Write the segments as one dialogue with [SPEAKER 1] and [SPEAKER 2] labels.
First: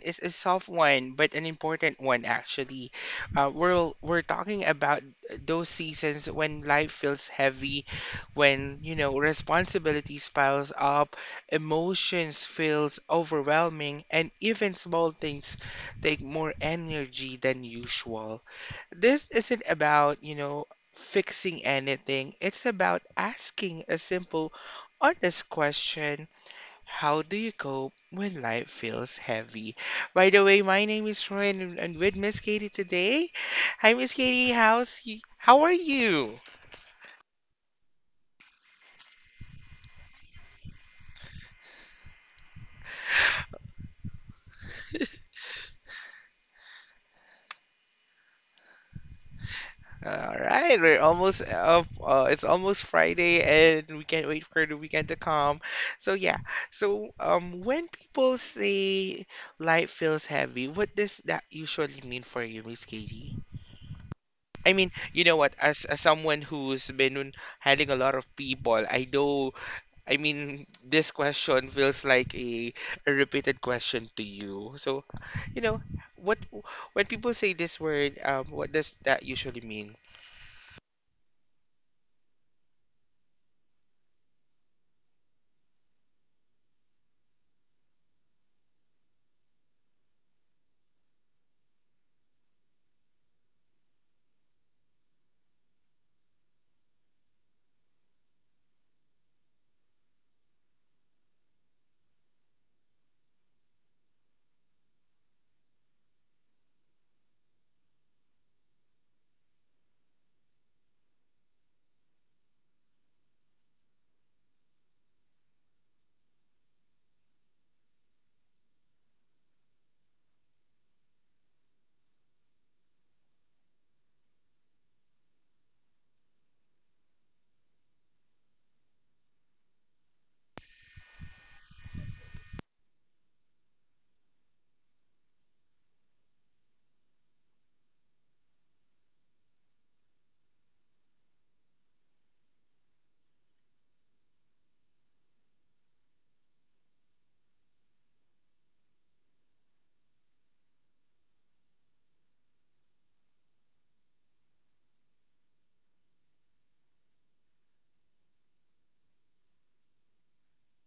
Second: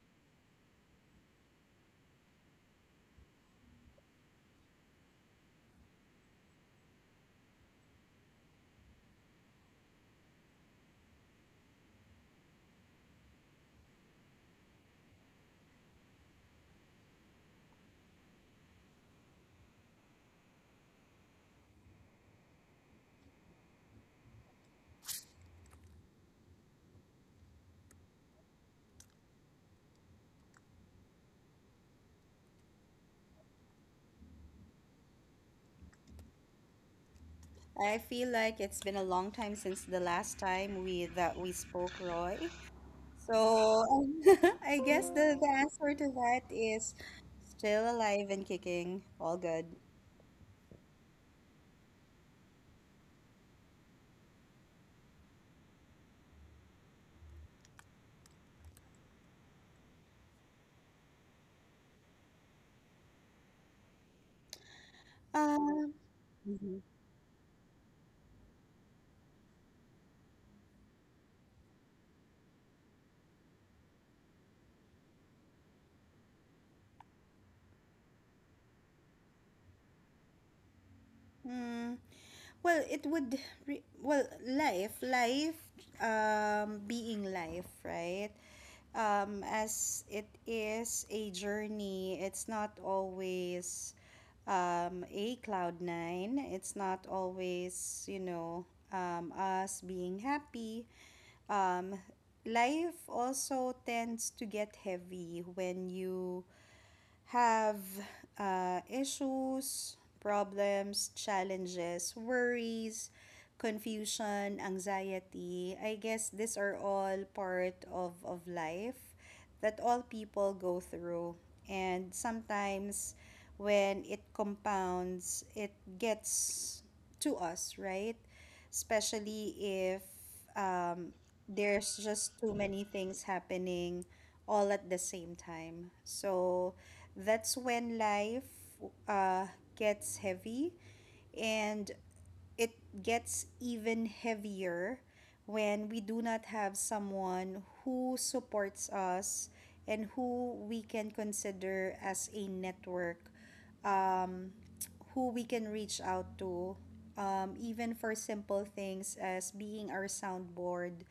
[SPEAKER 1] is a soft one, but an important one actually. We're talking about those seasons when life feels heavy, when responsibilities piles up, emotions feels overwhelming, and even small things take more energy than usual. This isn't about fixing anything. It's about asking a simple, honest question, how do you cope when life feels heavy? By the way, my name is Roy and I'm with Miss Katie today. Hi, Miss Katie. How's you? How are you?
[SPEAKER 2] I feel like it's been a long time since the last time we that we spoke, Roy. So I guess the answer to that is still alive and kicking, all good.
[SPEAKER 1] All right, we're almost up. It's almost Friday, and we can't wait for the weekend to come. So yeah, so when people say life feels heavy, what does that usually mean for you, Miss Katie? I mean, you know what?
[SPEAKER 2] Um,
[SPEAKER 1] As someone
[SPEAKER 2] mhm.
[SPEAKER 1] who's been handling a lot of people, I know, I mean, this question feels like a repeated question to you. So, you know, what, when people say this word, what does that usually mean?
[SPEAKER 2] Hmm. Well, it would well, life, being life, right? As it is a journey, it's not always a cloud nine. It's not always, us being happy. Um, Life also tends to get heavy when you have issues, problems, challenges, worries, confusion, anxiety. I guess these are all part of life that all people go through. And sometimes when it compounds, it gets to us, right? Especially if um, there's just too many things happening all at the same time. So that's when life uh, gets heavy. And it gets even heavier when we do not have someone who supports us and who we can consider as a network, um, who we can reach out to, even for simple things as being our soundboard,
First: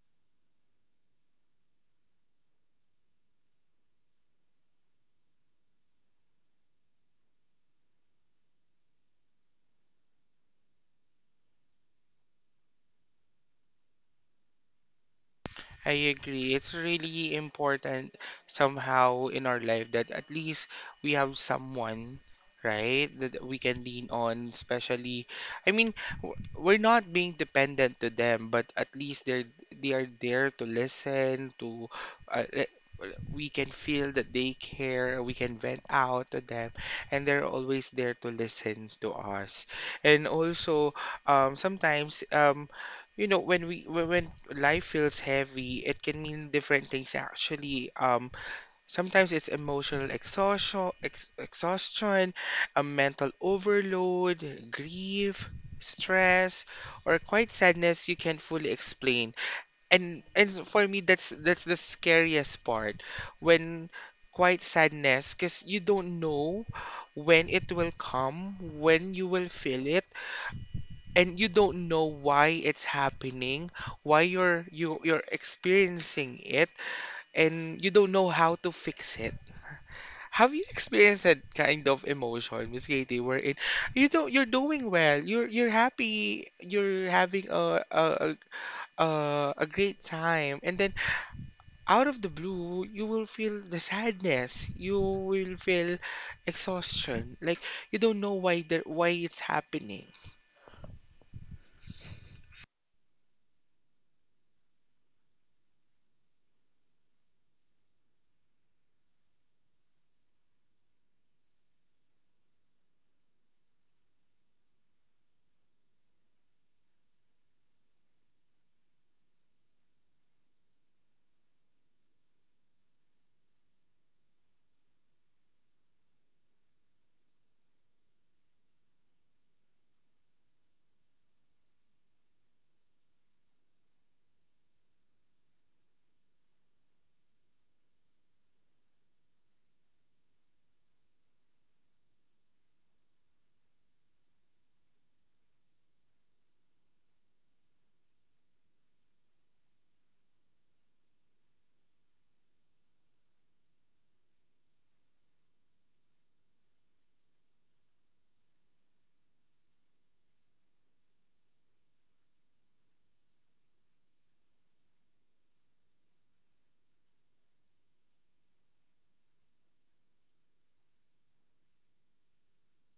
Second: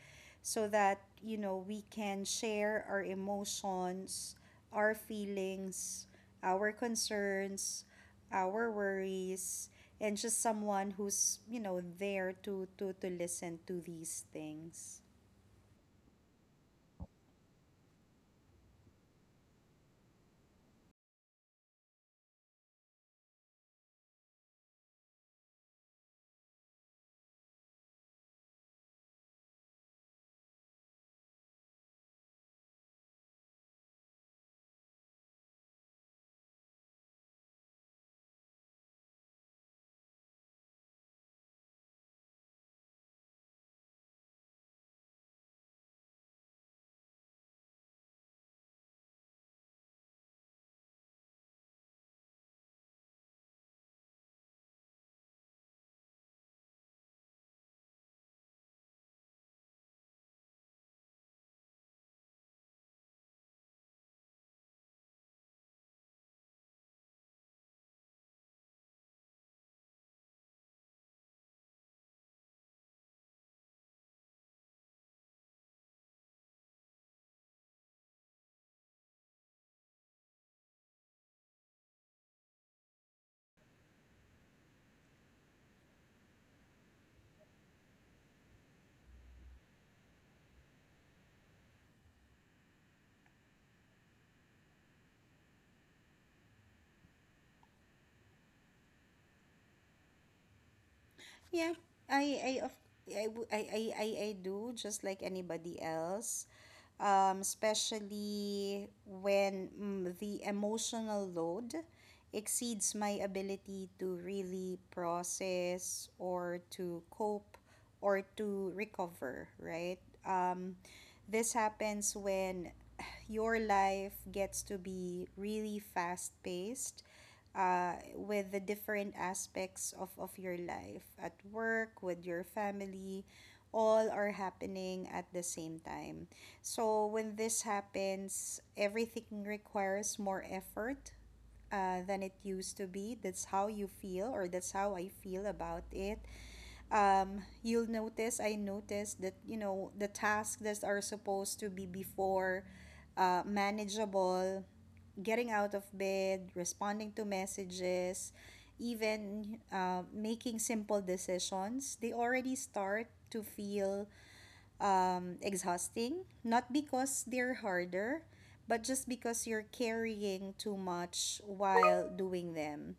[SPEAKER 2] so that, you know, we can share our emotions, our feelings, our concerns, our worries, and just someone who's, you know, there to listen to these things.
[SPEAKER 1] I agree. It's really important somehow in our life that at least we have someone, right, that we can lean on. Especially, I mean, we're not being dependent to them, but at least they are there to listen, to uh, le- we can feel that they care, we can vent out to them, and they're always there to listen to us. And also, sometimes you know, when life feels heavy, it can mean different things actually. Sometimes it's emotional exhaustion, ex exhaustion, a mental overload, grief, stress, or quite sadness you can't fully explain. And for me, that's the scariest part when quite sadness, because you don't know when it will come, when you will feel it, and you don't know why it's happening, why you're experiencing it, and you don't know how to fix it. Have you experienced that kind of emotion, Miss Katie, wherein you don't you're doing well, you're happy, you're having a a great time, and then out of the blue, you will feel the sadness, you will feel exhaustion, like you don't know why it's happening.
[SPEAKER 2] Yeah, I of I, w- I do just like anybody else. Especially when the emotional load exceeds my ability to really process or to cope or to recover, right? Um, this happens when your life gets to be really fast paced, with the different aspects of your life at work, with your family, all are happening at the same time. So when this happens, everything requires more effort than it used to be. That's how you feel, or that's how I feel about it. You'll notice, I noticed that, you know, the tasks that are supposed to be before manageable, getting out of bed, responding to messages, even making simple decisions, they already start to feel exhausting. Not because they're harder, but just because you're carrying too much while doing them.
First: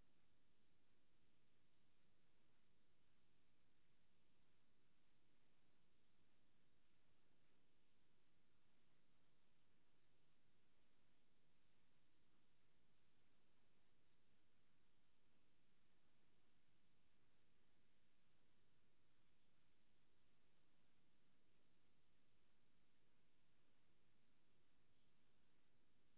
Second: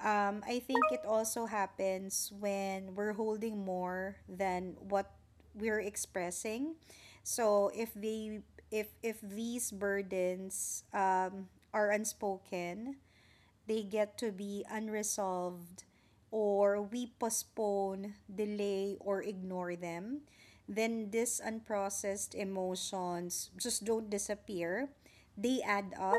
[SPEAKER 2] I think it also happens when we're holding more than what we're expressing. So if these burdens are unspoken, they get to be unresolved, or we postpone, delay, or ignore them, then these unprocessed emotions just don't disappear. They add up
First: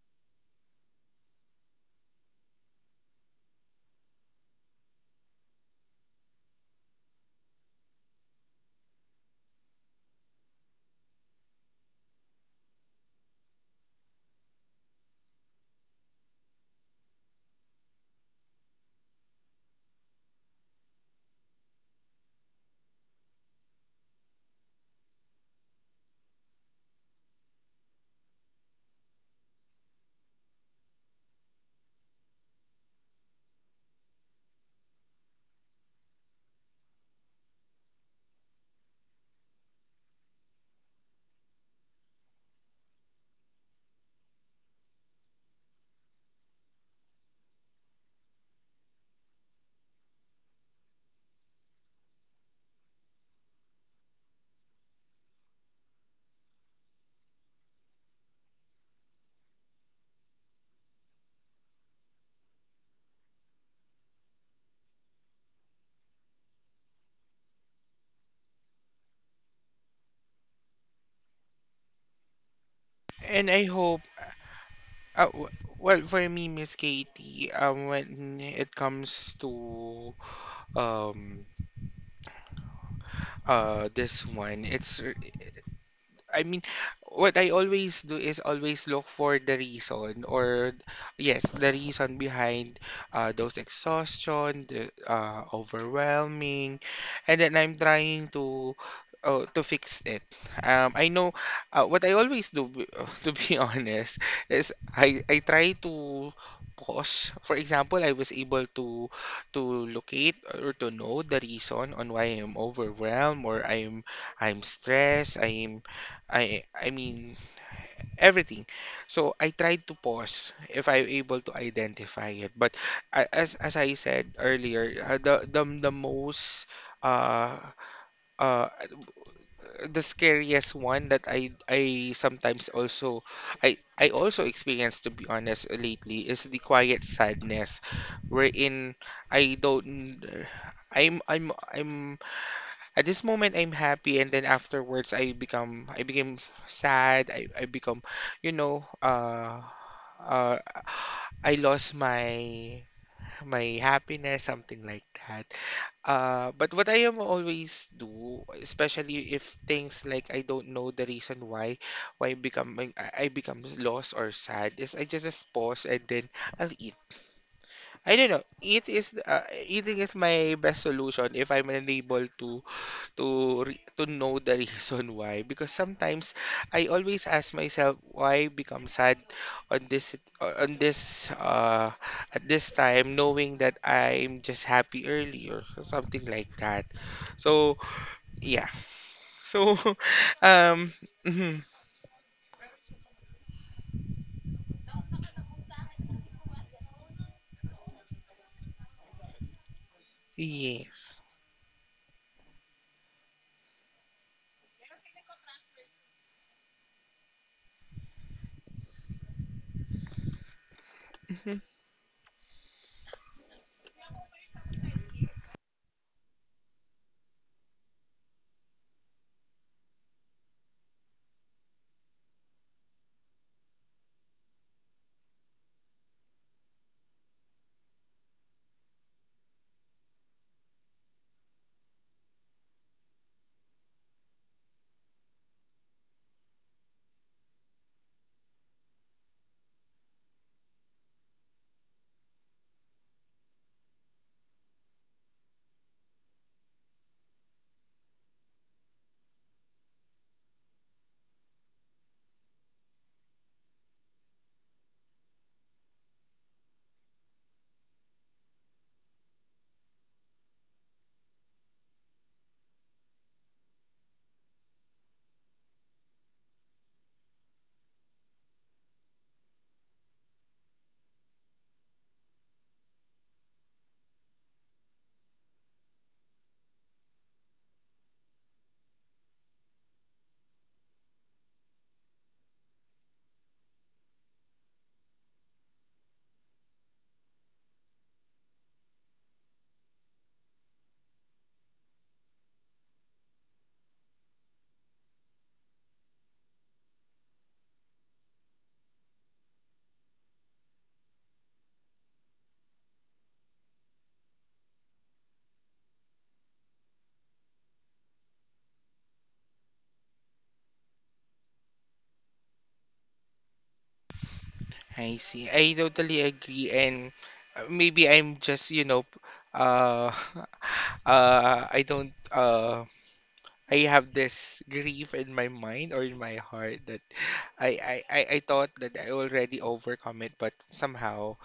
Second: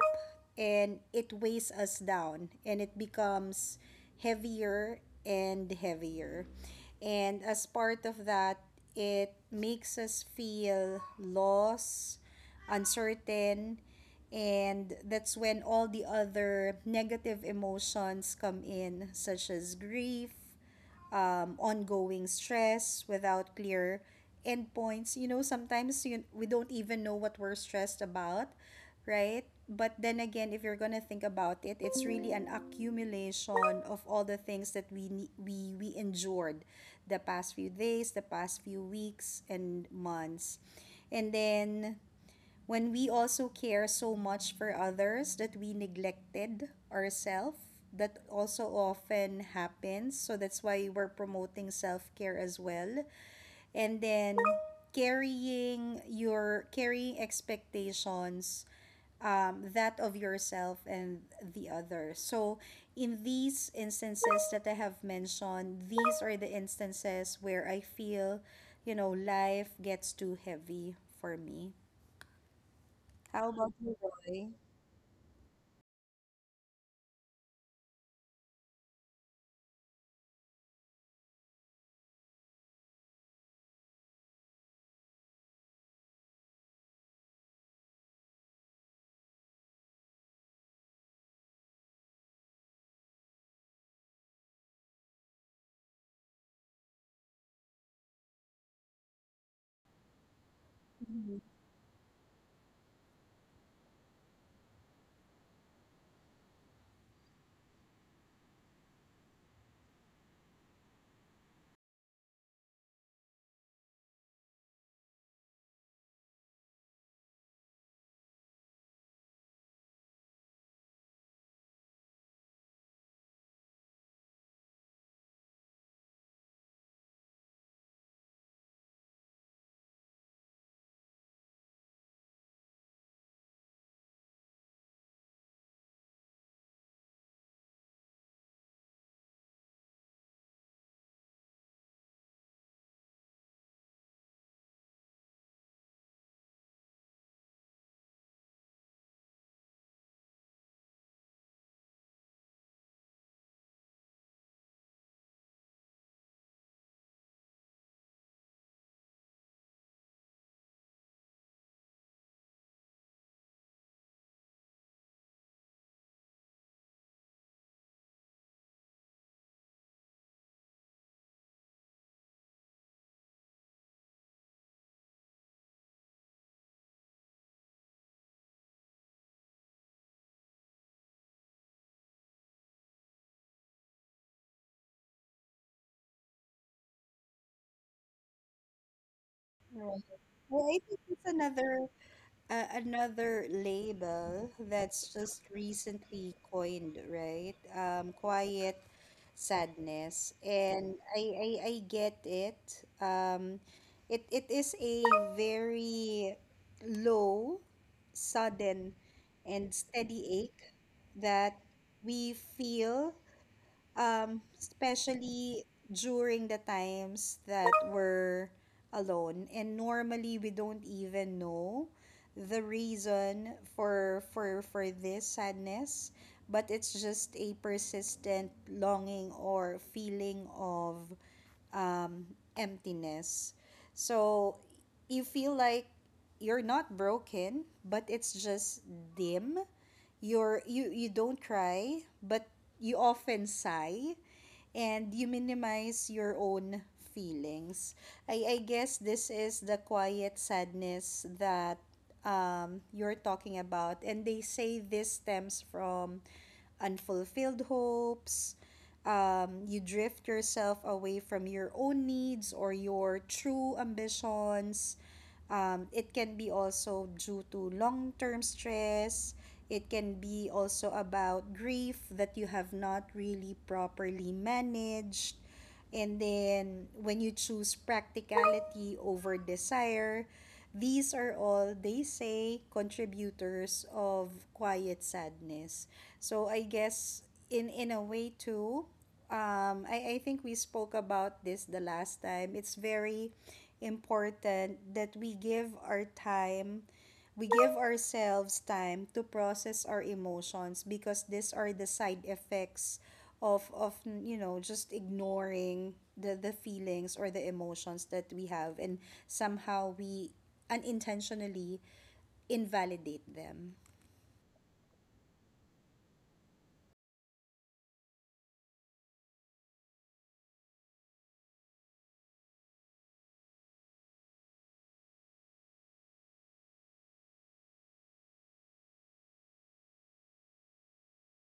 [SPEAKER 2] and it weighs us down, and it becomes heavier and heavier. And as part of that, it makes us feel lost, uncertain, and that's when all the other negative emotions come in, such as grief, ongoing stress without clear endpoints. You know, sometimes we don't even know what we're stressed about, right? But then again, if you're gonna think about it, it's really an accumulation of all the things that we ne- we endured the past few days, the past few weeks and months. And then when we also care so much for others that we neglected ourselves, that also often happens, so that's why we're promoting self-care as well. And then carrying expectations, that of yourself and the other. So in these instances that I have mentioned, these are the instances where I feel, you know, life gets too heavy for me.
[SPEAKER 1] And
[SPEAKER 2] How
[SPEAKER 1] I
[SPEAKER 2] about you,
[SPEAKER 1] hope.
[SPEAKER 2] Roy?
[SPEAKER 1] Uh, w- well, for me, Miss Katie, when it comes to um, this one, I mean, what I always do is always look for the reason, or yes, the reason behind those exhaustion, the overwhelming, and then I'm trying to fix it. I know
[SPEAKER 2] Mhm.
[SPEAKER 1] what I always do, to be honest, is I try to pause. For example, I was able to locate or to know the reason on why I'm overwhelmed or I'm stressed, I mean everything. So I tried to pause if I'm able to identify it. But as I said earlier, the the most uh uh the scariest one that I sometimes also I also experience to be honest lately is the quiet sadness wherein I don't I'm at this moment, I'm happy, and then afterwards, I became sad. You know, uh, I lost my happiness, something like that. But what I am always do, especially if things like I don't know the reason why become I become lost or sad, is I just pause and then I'll eat. I don't know. Eating is my best solution if I'm unable to to know the reason why, because sometimes I always ask myself why become sad on on this at this time, knowing that I'm just happy earlier, or something like that. So yeah. So
[SPEAKER 2] Well, I
[SPEAKER 1] um.
[SPEAKER 2] think it's
[SPEAKER 1] Mhm.
[SPEAKER 2] another, another label that's just recently coined, right? Quiet sadness, and
[SPEAKER 1] Yes.
[SPEAKER 2] I get it. It it is a very low, sudden, and steady ache
[SPEAKER 1] Mhm.
[SPEAKER 2] that we feel, especially during the times that we're alone, and normally we don't even know the reason for this sadness, but it's just a persistent longing or feeling of um, emptiness. So you feel like you're not broken, but it's just dim. You don't cry, but you often sigh, and you minimize your own feelings. I guess this is the quiet sadness that you're talking about, and they say this stems from unfulfilled hopes. You drift yourself away from your own needs or your true ambitions. It can be also due to long term stress. It can be also about grief that you have not really properly managed. And then when you choose practicality over desire, these are all, they say, contributors of quiet sadness. So I guess in a way too, I think we spoke about this the last time. It's very important that we give our time, we give ourselves time to process our emotions, because these are the side effects of you know, just ignoring the feelings or the emotions that we have. And somehow we unintentionally invalidate them.
[SPEAKER 1] I see. I totally agree and maybe I'm just uh I don't I have this grief in my mind or in my heart that I thought that I already overcome it, but somehow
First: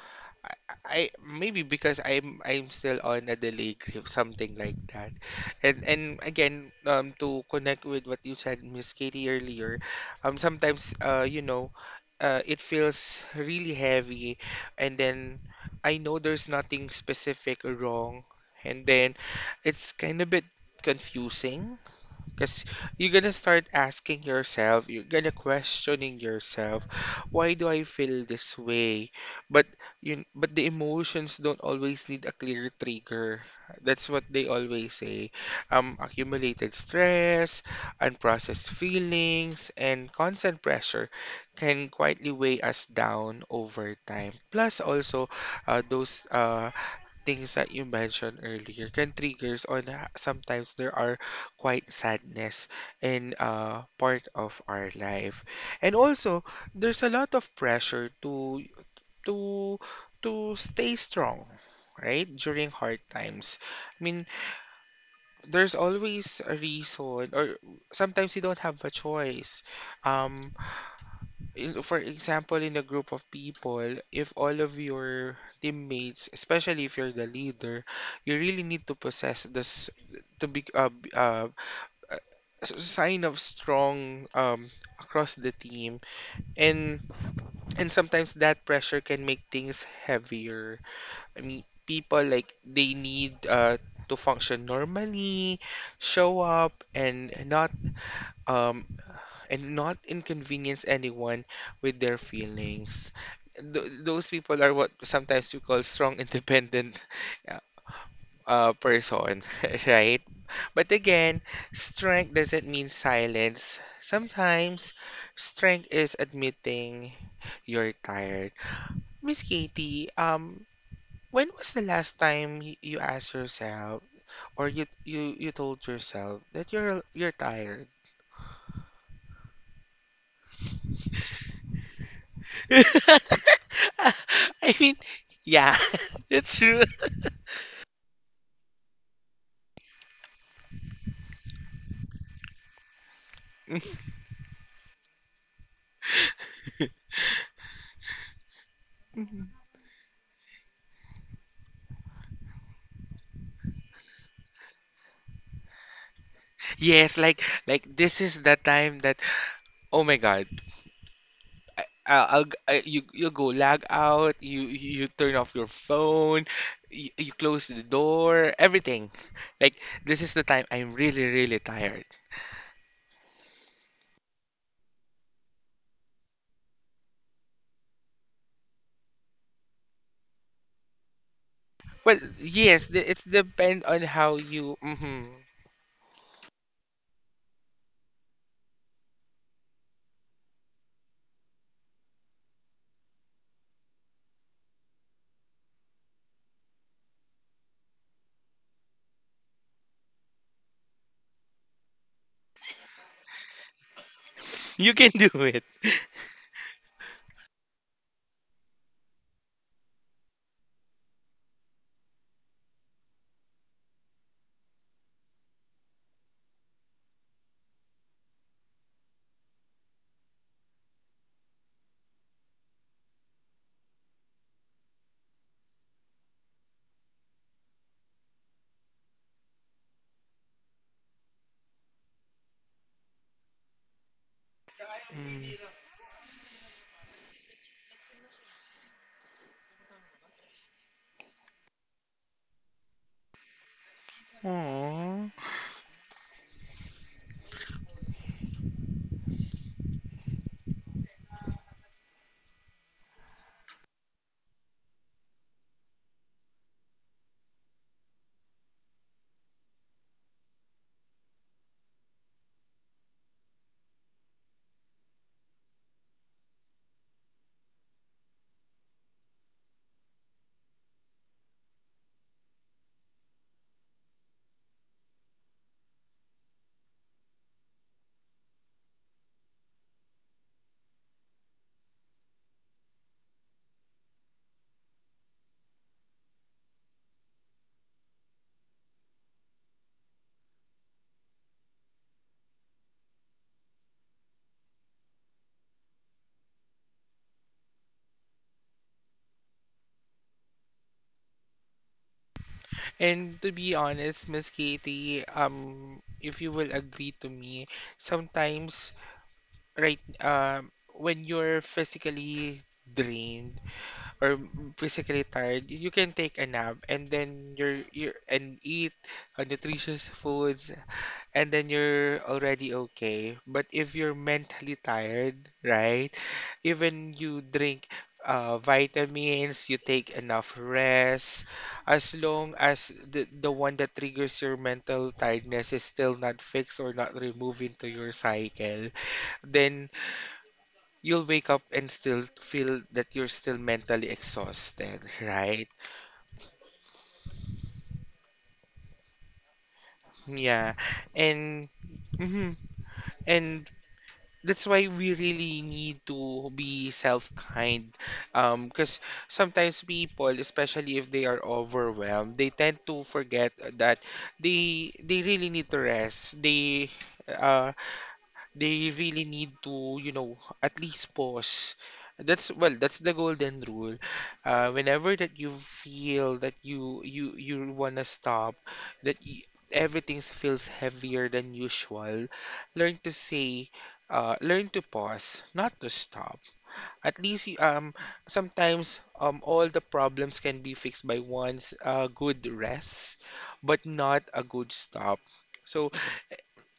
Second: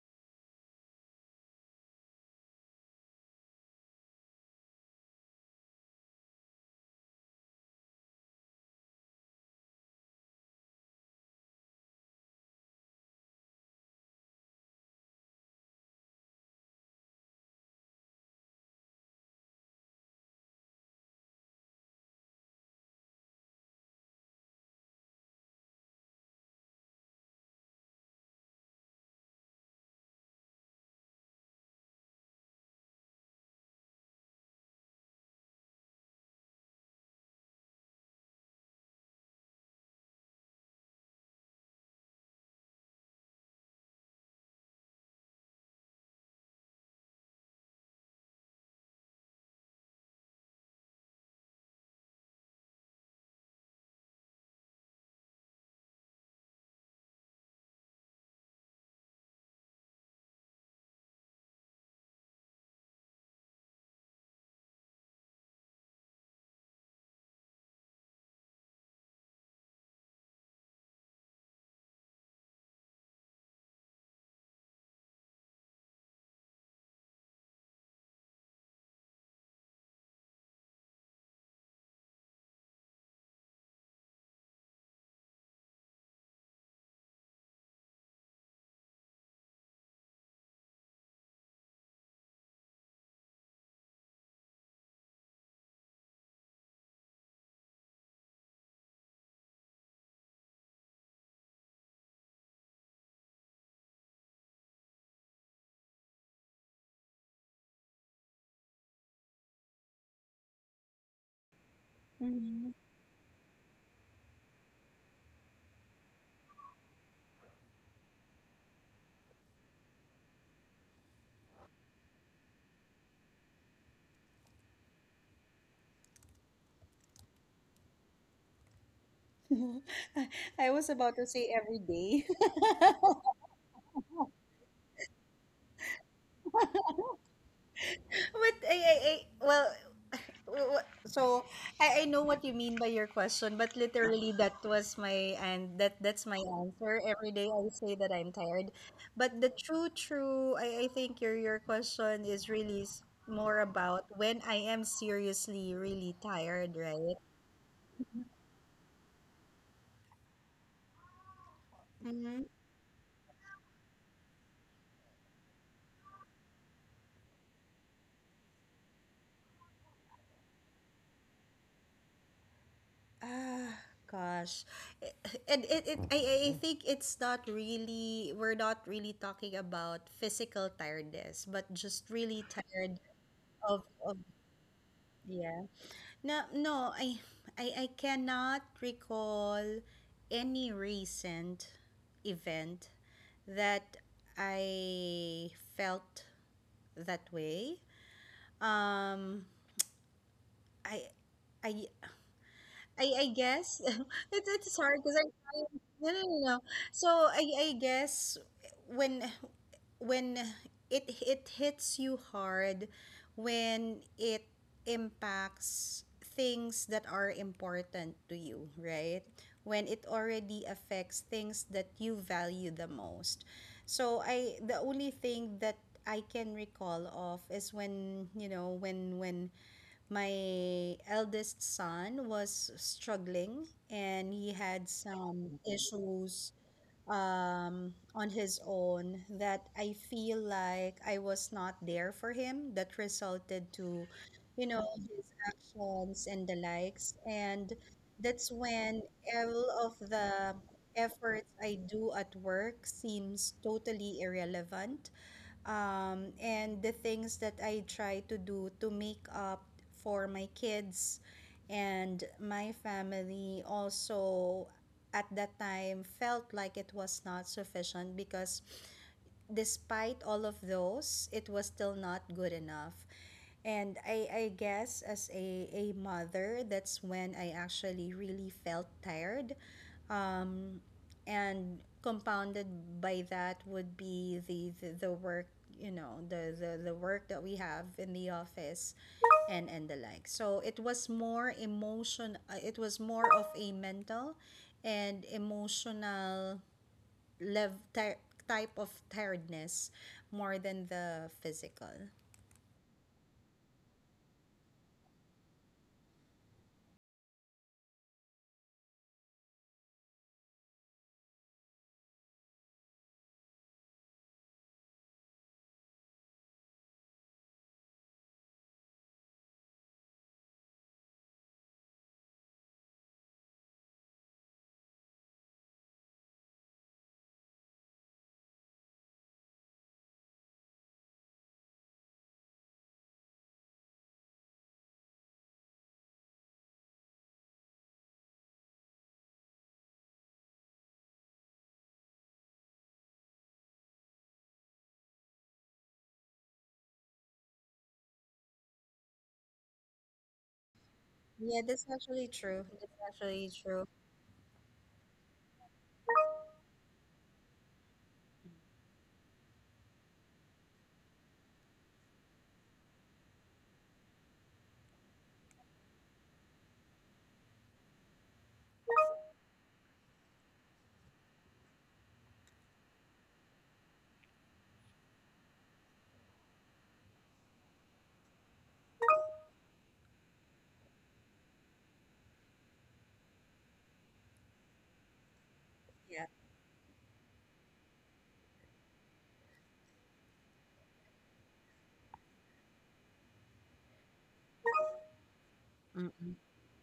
[SPEAKER 1] I, I maybe because I'm still on a delay grief, something like that. And again, to connect with what you said, Miss Katie, earlier, sometimes you know, it feels really heavy, and then I know there's nothing specific wrong, and then it's kind of bit confusing because you're gonna start asking yourself, you're gonna questioning yourself, why do I feel this way? But but the emotions don't always need a clear trigger. That's what they always say. Accumulated stress, unprocessed feelings, and constant pressure can quietly weigh us down over time. Plus, also, those things that you mentioned earlier can triggers sometimes there are quite sadness in part of our life, and also there's a lot of pressure to to to stay strong, right, during hard times. I mean, there's always a reason, or sometimes you don't have a choice. um for example, in a group of people, if all of your teammates, especially if you're the leader, you really need to possess this, to be a sign of strong across the team. And and sometimes that pressure can make things heavier. I mean, people like they need to function normally, show up um and not inconvenience anyone with their feelings. Those people are what sometimes we call strong, independent uh, person, right? But again, strength doesn't
[SPEAKER 2] Mhm.
[SPEAKER 1] mean silence. Sometimes strength is admitting you're tired. Miss Katie, when was the last time you asked yourself or you told yourself that you're tired?
[SPEAKER 2] I was about to say every day.
[SPEAKER 1] I mean, yeah, it's true.
[SPEAKER 2] But I Well, w- so I know what you mean by your question, but literally that was my, and that that's my answer. Every day I say that I'm tired, but the true true, I think your question is really more about when I am seriously really tired, right?
[SPEAKER 1] Yes, like this is the time that, oh my God, I,
[SPEAKER 2] Mm-hmm.
[SPEAKER 1] I'll g- I, you go log out, you turn off your phone, you close the door, everything. Like, this is the time I'm really really tired.
[SPEAKER 2] Ah, gosh. I- And I think it's not really, we're not really talking about physical tiredness, but just
[SPEAKER 1] Well,
[SPEAKER 2] really
[SPEAKER 1] yes,
[SPEAKER 2] tired.
[SPEAKER 1] it depends on
[SPEAKER 2] Of
[SPEAKER 1] how you. Mhm.
[SPEAKER 2] Yeah. No, no, I cannot recall any recent event that I felt that way. Um, I, I, I guess it's
[SPEAKER 1] You
[SPEAKER 2] hard
[SPEAKER 1] can
[SPEAKER 2] because
[SPEAKER 1] do
[SPEAKER 2] I'm
[SPEAKER 1] it.
[SPEAKER 2] trying. No, no, no, no. So I guess when when it it hits you hard, when it impacts things that are important to you, right? When it already affects things that you value the most. So I the only thing that I can recall of is when, you know, when my eldest son was struggling and he had some issues on his own, that I feel like I was not there for him, that resulted to, you know, his
[SPEAKER 1] Mm.
[SPEAKER 2] actions and the likes. And that's when all of the efforts I do at work seems totally irrelevant, and the things that I try to do to make up for my kids and my family also at that time felt like it was not sufficient, because despite all of those, it was still not good enough. And I guess as a mother, that's when I actually really felt tired, um, and compounded by that would be the work, you know, the work that we have in the office and the like. So it was more emotion, it was more of a mental and emotional lev- ty- type of tiredness more than the physical.
[SPEAKER 1] And to be honest, Miss Katie, if you will agree to me, sometimes, right, when you're physically drained or physically tired, you can take a nap and then you're and eat nutritious foods and then you're already okay. But if you're mentally tired, right? Even you drink vitamins, you take enough rest, as long as the one that triggers your mental tiredness is still not fixed or not removed into your cycle, then you'll wake up and still feel that you're still mentally exhausted, right? Yeah.
[SPEAKER 2] yeah
[SPEAKER 1] And
[SPEAKER 2] that's actually
[SPEAKER 1] mhm.
[SPEAKER 2] true that's actually
[SPEAKER 1] And
[SPEAKER 2] true
[SPEAKER 1] that's why we really need to be self-kind, because sometimes people, especially if they are overwhelmed, they tend to forget that they really need to rest, uh they really need to, you know, at least pause. That's well, that's the golden rule. Whenever that you feel that you wanna stop, that y everything feels heavier than usual, learn to say, learn to pause, not to
[SPEAKER 2] Yeah.
[SPEAKER 1] stop. At least you- um Sometimes all the problems can be fixed by one's good rest, but not a good stop. So
[SPEAKER 2] Mm-hmm.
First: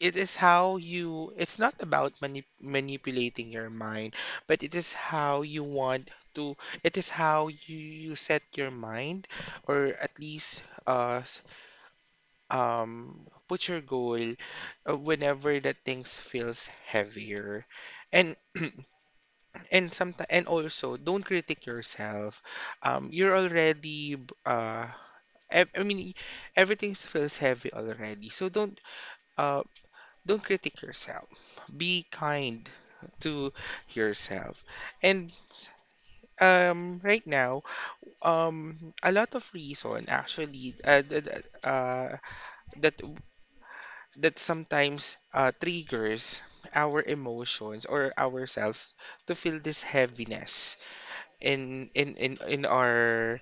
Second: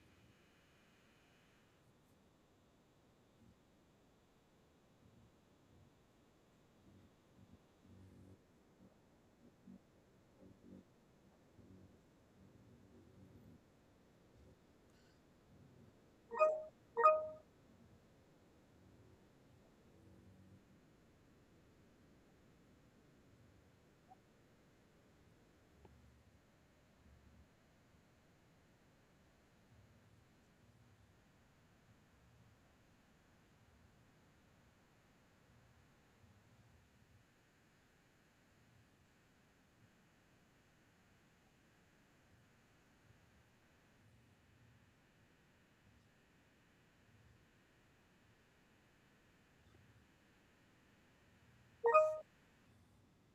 [SPEAKER 1] it's not about manipulating your mind, but it is how you want to, it is how you, you set your mind, or at least uh s- put your goal whenever that things feels heavier. And and sometimes and also don't critique yourself, you're already I mean, everything feels heavy already, so uh, don't critique yourself. Be kind to yourself. And right now, um, a lot of reason actually that that sometimes triggers our emotions or ourselves to feel this heaviness in our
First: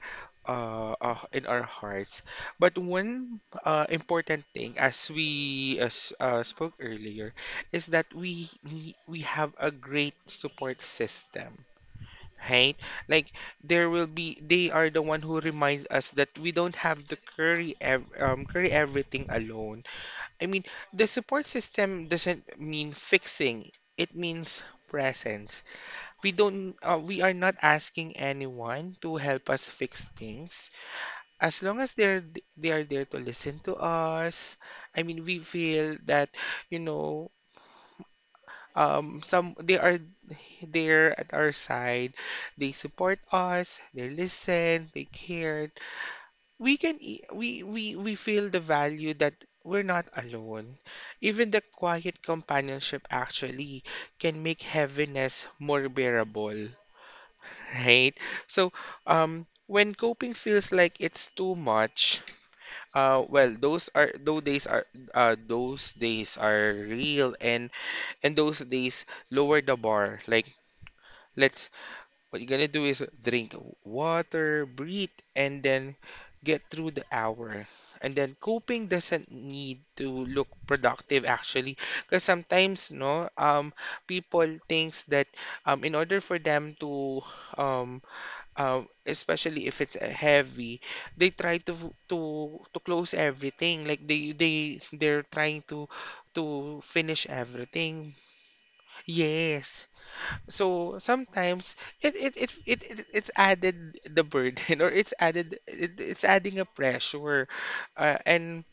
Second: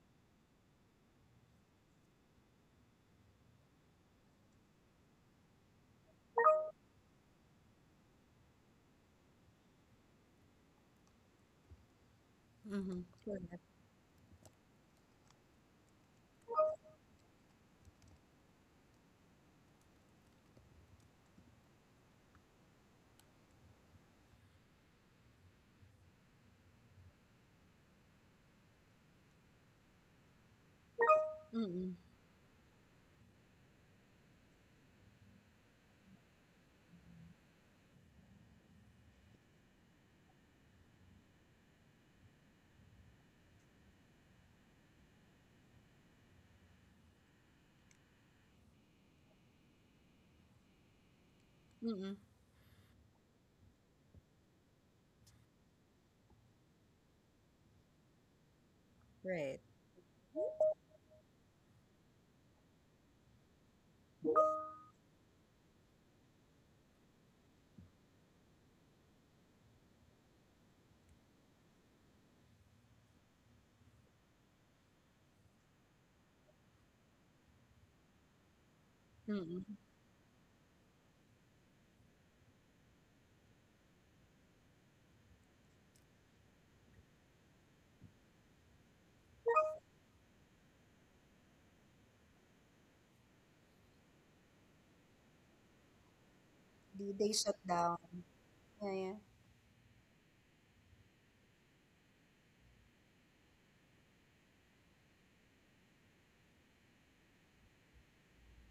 [SPEAKER 1] in our hearts. But one important thing, as we as spoke earlier, is that we have a great support system. Right?
[SPEAKER 2] Mm-hmm.
[SPEAKER 1] Like,
[SPEAKER 2] Correct.
[SPEAKER 1] there will be, they are the one who reminds us that we don't have to carry everything alone. I mean, the support system doesn't mean fixing. It means presence. We don't we are not asking anyone to help us fix things, as long as
[SPEAKER 2] Mm-hmm.
[SPEAKER 1] they are there to listen to us. I mean, we feel that, you know, some, they are there at our side, they support us, they listen, they cared. We we feel the value that we're not alone. Even the
[SPEAKER 2] Mm-hmm.
[SPEAKER 1] quiet companionship actually can make heaviness more bearable. Right. So,
[SPEAKER 2] Right.
[SPEAKER 1] when coping feels like it's too much, well, those days are real, and those days lower the bar. Like, let's, what you're gonna do is drink water, breathe, and then get through the hour. And then coping doesn't
[SPEAKER 2] Mm-hmm.
[SPEAKER 1] need to look productive actually, because sometimes no, people thinks that in order for them to um especially if it's heavy, they try to to close everything. Like they they're trying to
[SPEAKER 2] they
[SPEAKER 1] finish
[SPEAKER 2] they shut down.
[SPEAKER 1] everything.
[SPEAKER 2] Yeah, yeah.
[SPEAKER 1] Yes. So sometimes it's added the burden or it's it's adding a pressure, and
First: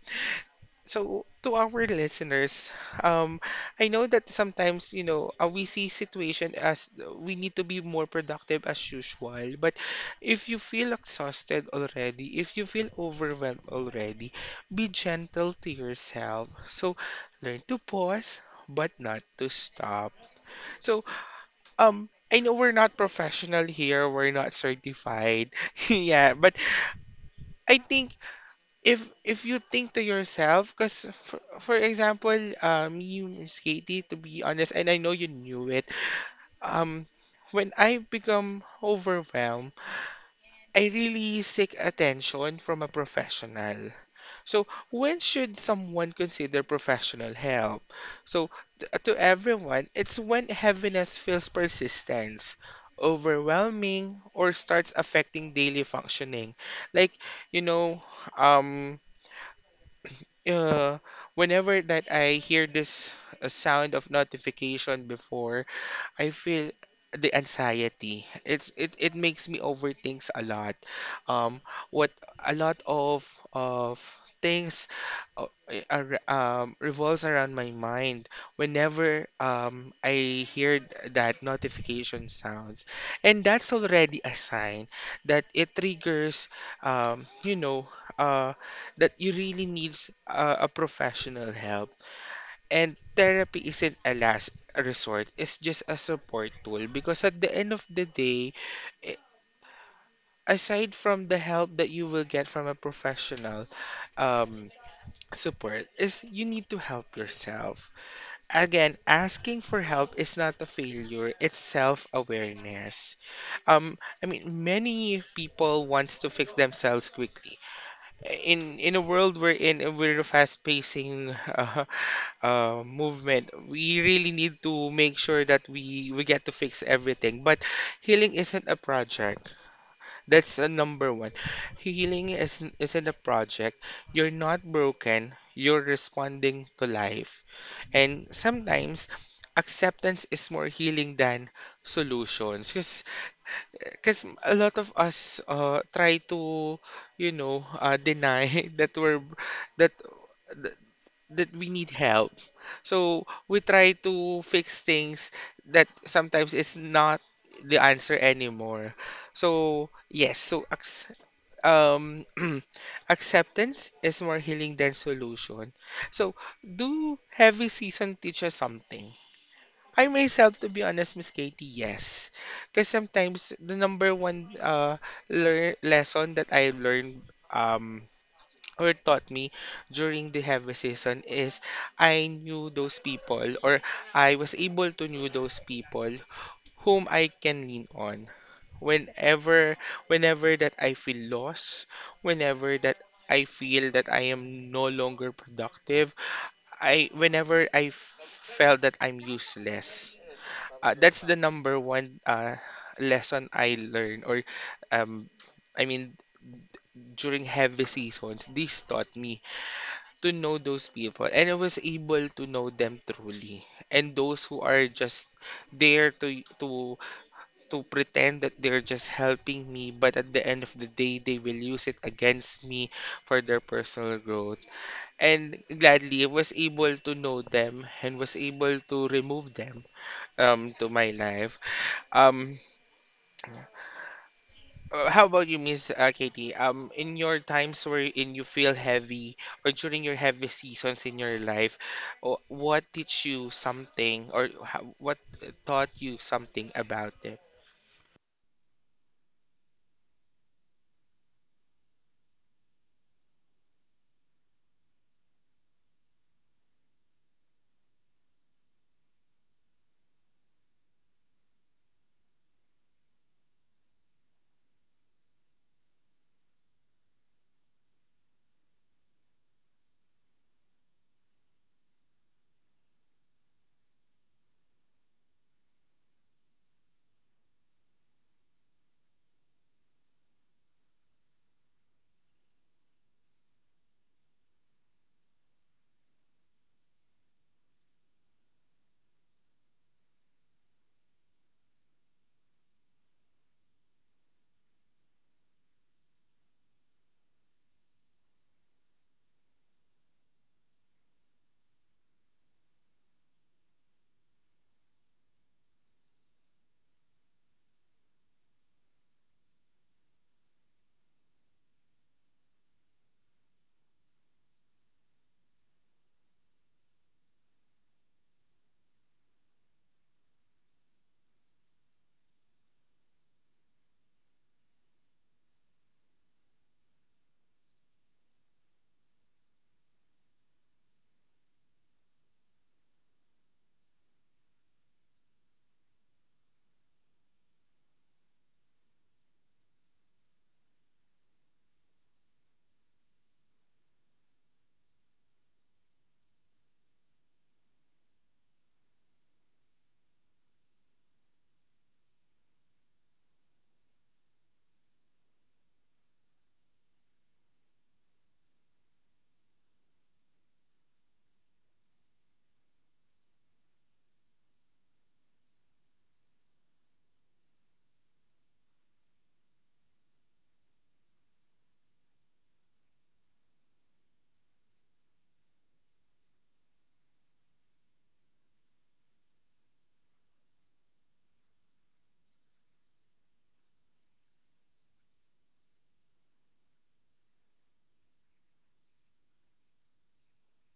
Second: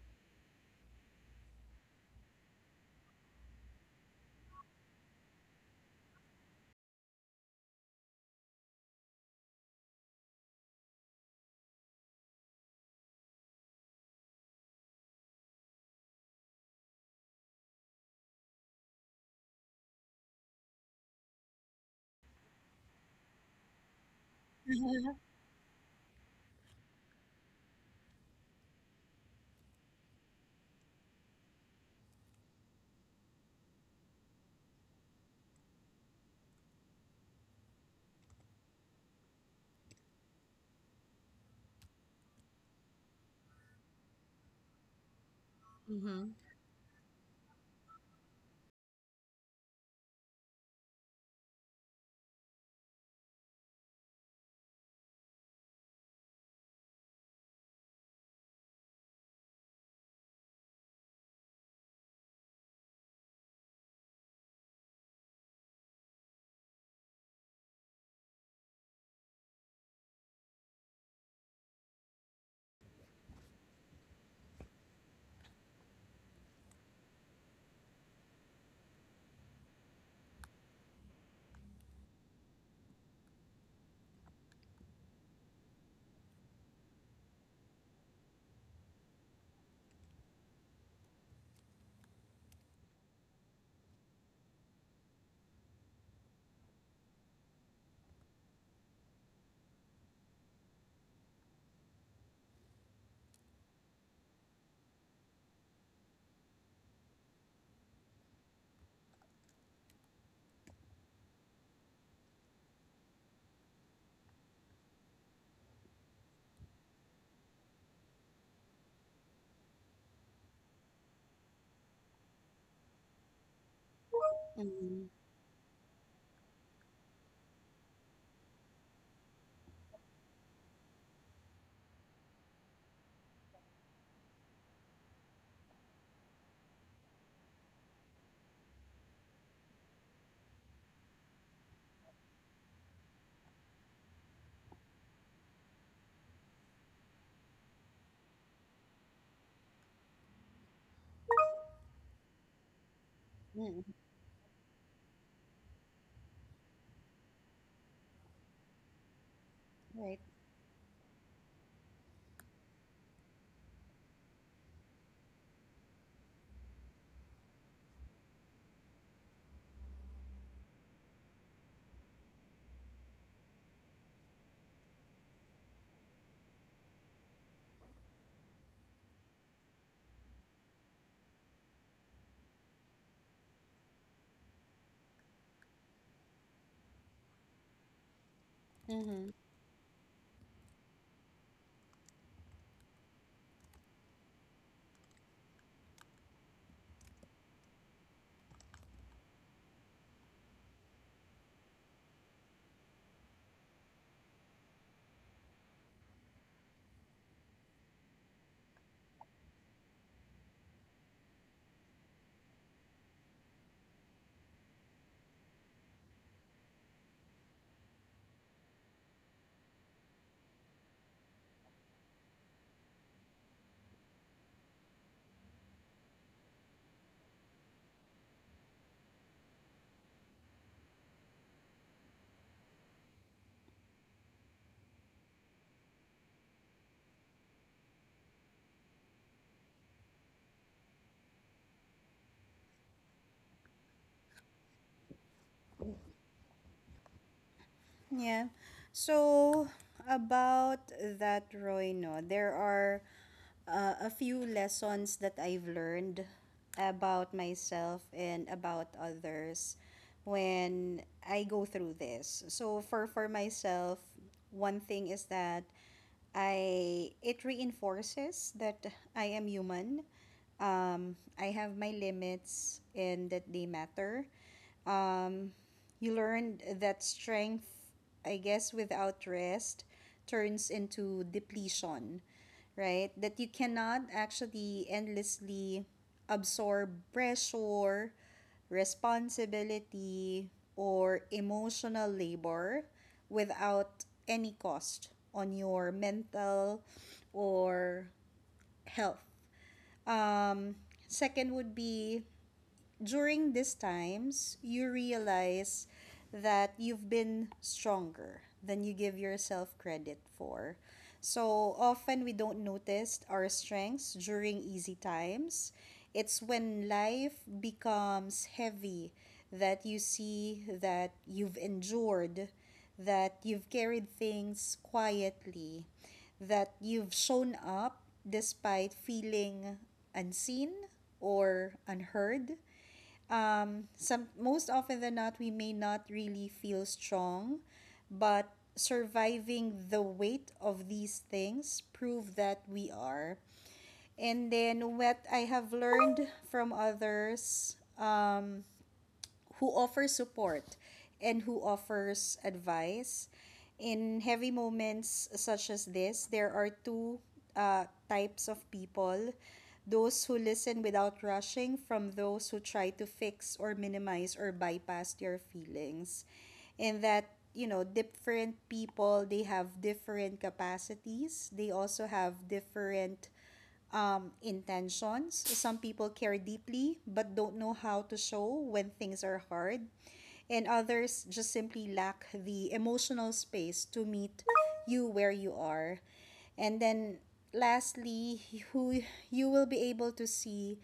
[SPEAKER 1] so, to our listeners, um, I know that sometimes, you know, we see situation as we need to be more productive as usual. But if you feel exhausted already, if you feel overwhelmed already, be gentle to yourself. So, learn to pause, but not to stop. So, I know we're not professional here, we're not certified. Yeah, but I think if you think to yourself, because for example, me, Miss Katie, to be honest, and I know you knew it, um, when I become overwhelmed, I really seek attention from a professional. So when should someone
[SPEAKER 2] Mm-hmm.
[SPEAKER 1] consider professional help? So to everyone, it's when heaviness feels persistence. Overwhelming or starts affecting daily functioning. Like, you know, um, uh, whenever that I hear this sound of notification before, I feel the anxiety. It makes me overthink a lot. Um, what a lot of things revolves around my mind whenever I hear that notification sounds, and that's already a sign that it triggers um you know uh that you really needs a professional help, and therapy isn't a last resort, it's just a support tool because at the end of the day, i- aside from the help that you will get from a professional um, support, is you need to help yourself. Again, asking for help is not a failure, it's self-awareness. I mean, many people wants to fix themselves quickly. In a world we're in, we're a fast-pacing movement, we really need to
[SPEAKER 2] Mm-hmm.
[SPEAKER 1] make sure that we get to fix everything. But healing isn't a project. That's a number one. Healing isn't a project. You're not broken. You're responding to life. And sometimes acceptance is more healing than solutions because a lot of us try to deny that we're that that we need help. So we
[SPEAKER 2] Mm-hmm.
[SPEAKER 1] try to fix things that sometimes is not the answer anymore. So
[SPEAKER 2] Right.
[SPEAKER 1] yes, um, acceptance is more healing than solution. So do heavy season teach us something? I myself, to be honest, Miss Katie, yes. Because sometimes the number one lear lesson that I learned, um, or taught me during the heavy season is I knew those people, or I was able to knew those people whom I can lean on
[SPEAKER 2] Mm-hmm.
[SPEAKER 1] whenever, whenever that I feel lost, whenever that I feel that I am no longer productive, I whenever I felt that I'm useless. That's the number one lesson I learned, or um I mean during heavy seasons this taught me to know those people, and I was able to know them truly, and those who are just there to to pretend that they're just helping me, but at the end of the day they will use it against me for their personal growth, and gladly I was able to know them and was able to remove them to my life. um How about you, Miss Katie? In your times wherein you feel heavy or during your heavy seasons in your life, what teach you something, or ho- what taught you something about it?
[SPEAKER 2] Yeah. So about that, Roy, no, there are a few lessons that I've learned about myself and about others when I go through this. So for myself, one thing is that I it reinforces that I am human. I have my limits and that they matter. Um, you learned that strength, I guess, without rest turns into depletion, right? That you cannot actually endlessly absorb pressure, responsibility, or emotional labor without any cost on your mental or health. Um, second would be during these times, you realize that you've been stronger than you give yourself credit for. So often we don't notice our strengths during easy times. It's when life becomes heavy that you see that you've endured, that you've carried things quietly, that you've shown up despite feeling unseen or unheard. Some, most often than not, we may not really feel strong, but surviving the weight of these things prove that we are. And then what I have learned from others who offers support and who offers advice: in heavy moments such as this, there are two, types of people, those who listen without rushing, from those who try to fix or minimize or bypass your feelings. And that, you know, different people, they have different capacities, they also have different intentions. Some people care deeply but don't know how to show when things are hard. And others just simply lack the emotional space to meet you where you are. And then lastly, who you will be able to see,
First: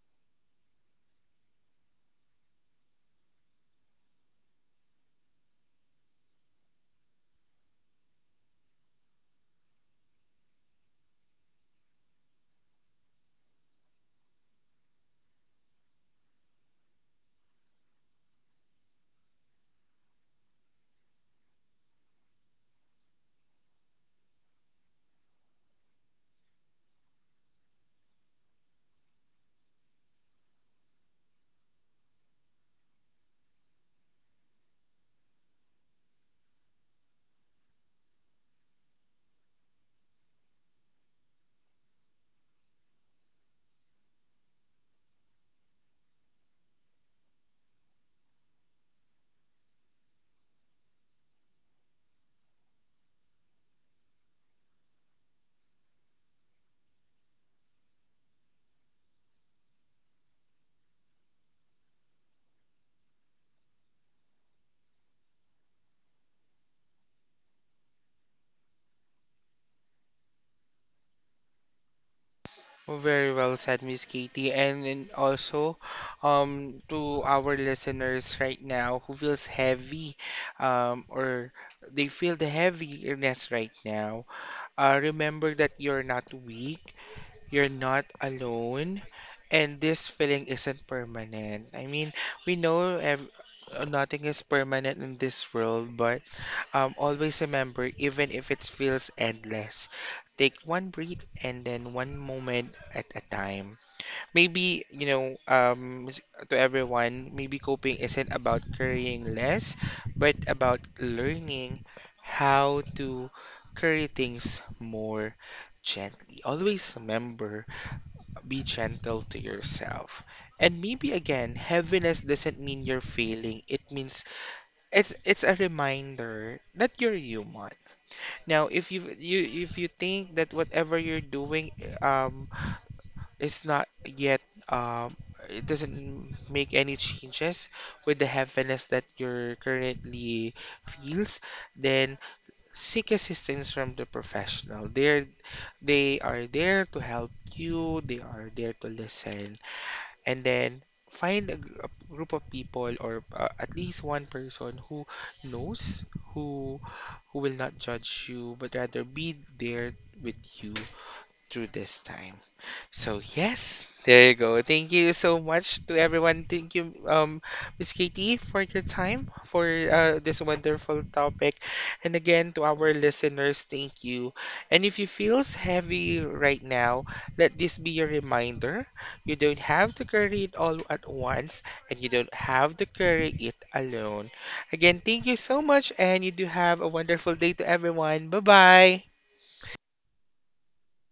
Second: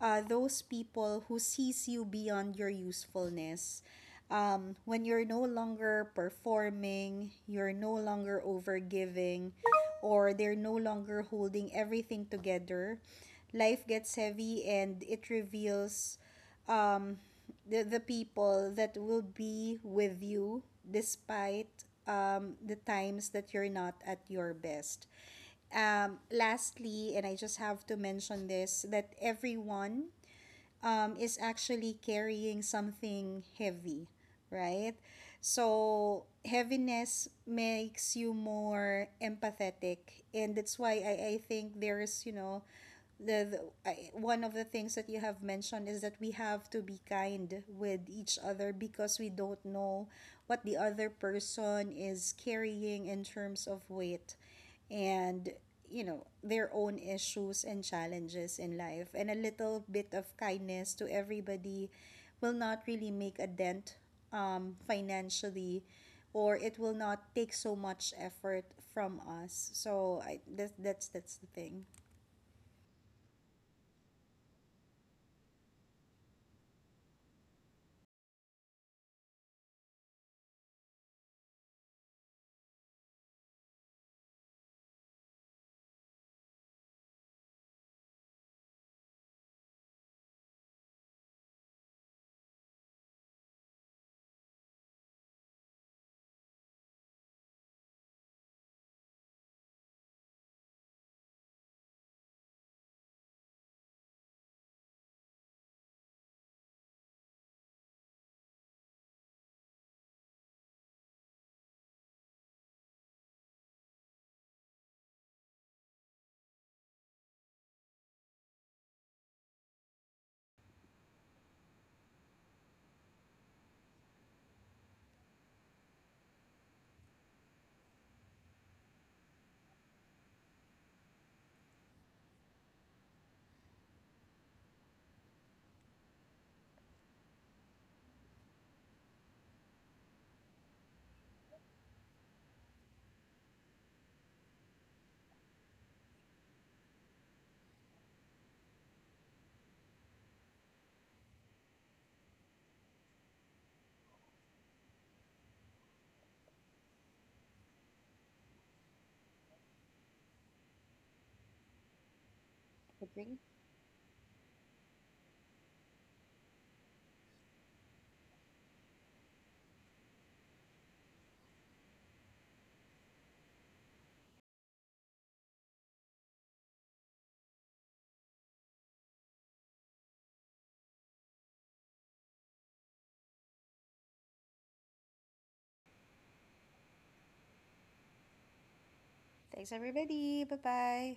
[SPEAKER 2] those people who sees you beyond your usefulness. When you're no longer performing, you're no longer overgiving, or they're no longer holding everything together, life gets heavy and it reveals the people that will be with you despite the times that you're not at your best. Um, lastly, and I just have to mention this, that everyone is actually carrying something heavy, right? So heaviness makes you more empathetic, and that's why I think there is, you know, the, the one of the things that you have mentioned, is that we have to be kind with each other, because we don't know what the other person is carrying in terms of weight and, you know, their own issues and challenges in life. And a little bit of kindness to everybody will not really make a dent financially, or it will not take so much effort from us. So that, that's the thing.
[SPEAKER 1] Oh, very well said, Miss Katie. And then also, to our listeners right now who feels heavy, or they feel the heaviness right now, remember that you're not weak, you're not alone, and this feeling isn't permanent. I mean, we know nothing is permanent in this world, but always remember, even if it feels endless, take one breath and then one moment at a time. Maybe, you know, to everyone, maybe coping isn't about carrying less, but about learning how to carry things more gently. Always remember, be gentle to yourself. And maybe again, heaviness doesn't mean you're failing. It means it's a reminder that you're human. Now, if you think that whatever you're doing um is not yet um it doesn't make any changes with the heaviness that you're currently feels, then seek assistance from the professional. They are there to help you. They are there to listen, and then find a group of people, or at least one person who knows, who who will not judge you but rather be there with you through this time. So yes, there you go. Thank you so much to everyone. Thank you, Miss Katie, for your time, for this wonderful topic, and again to our listeners, thank you. And if you feels heavy right now, let this be your reminder. You don't have to carry it all at once, and you don't have to carry it alone. Again, thank you so much, and you do have a wonderful day to everyone. Bye bye.
[SPEAKER 2] Thanks everybody, bye bye.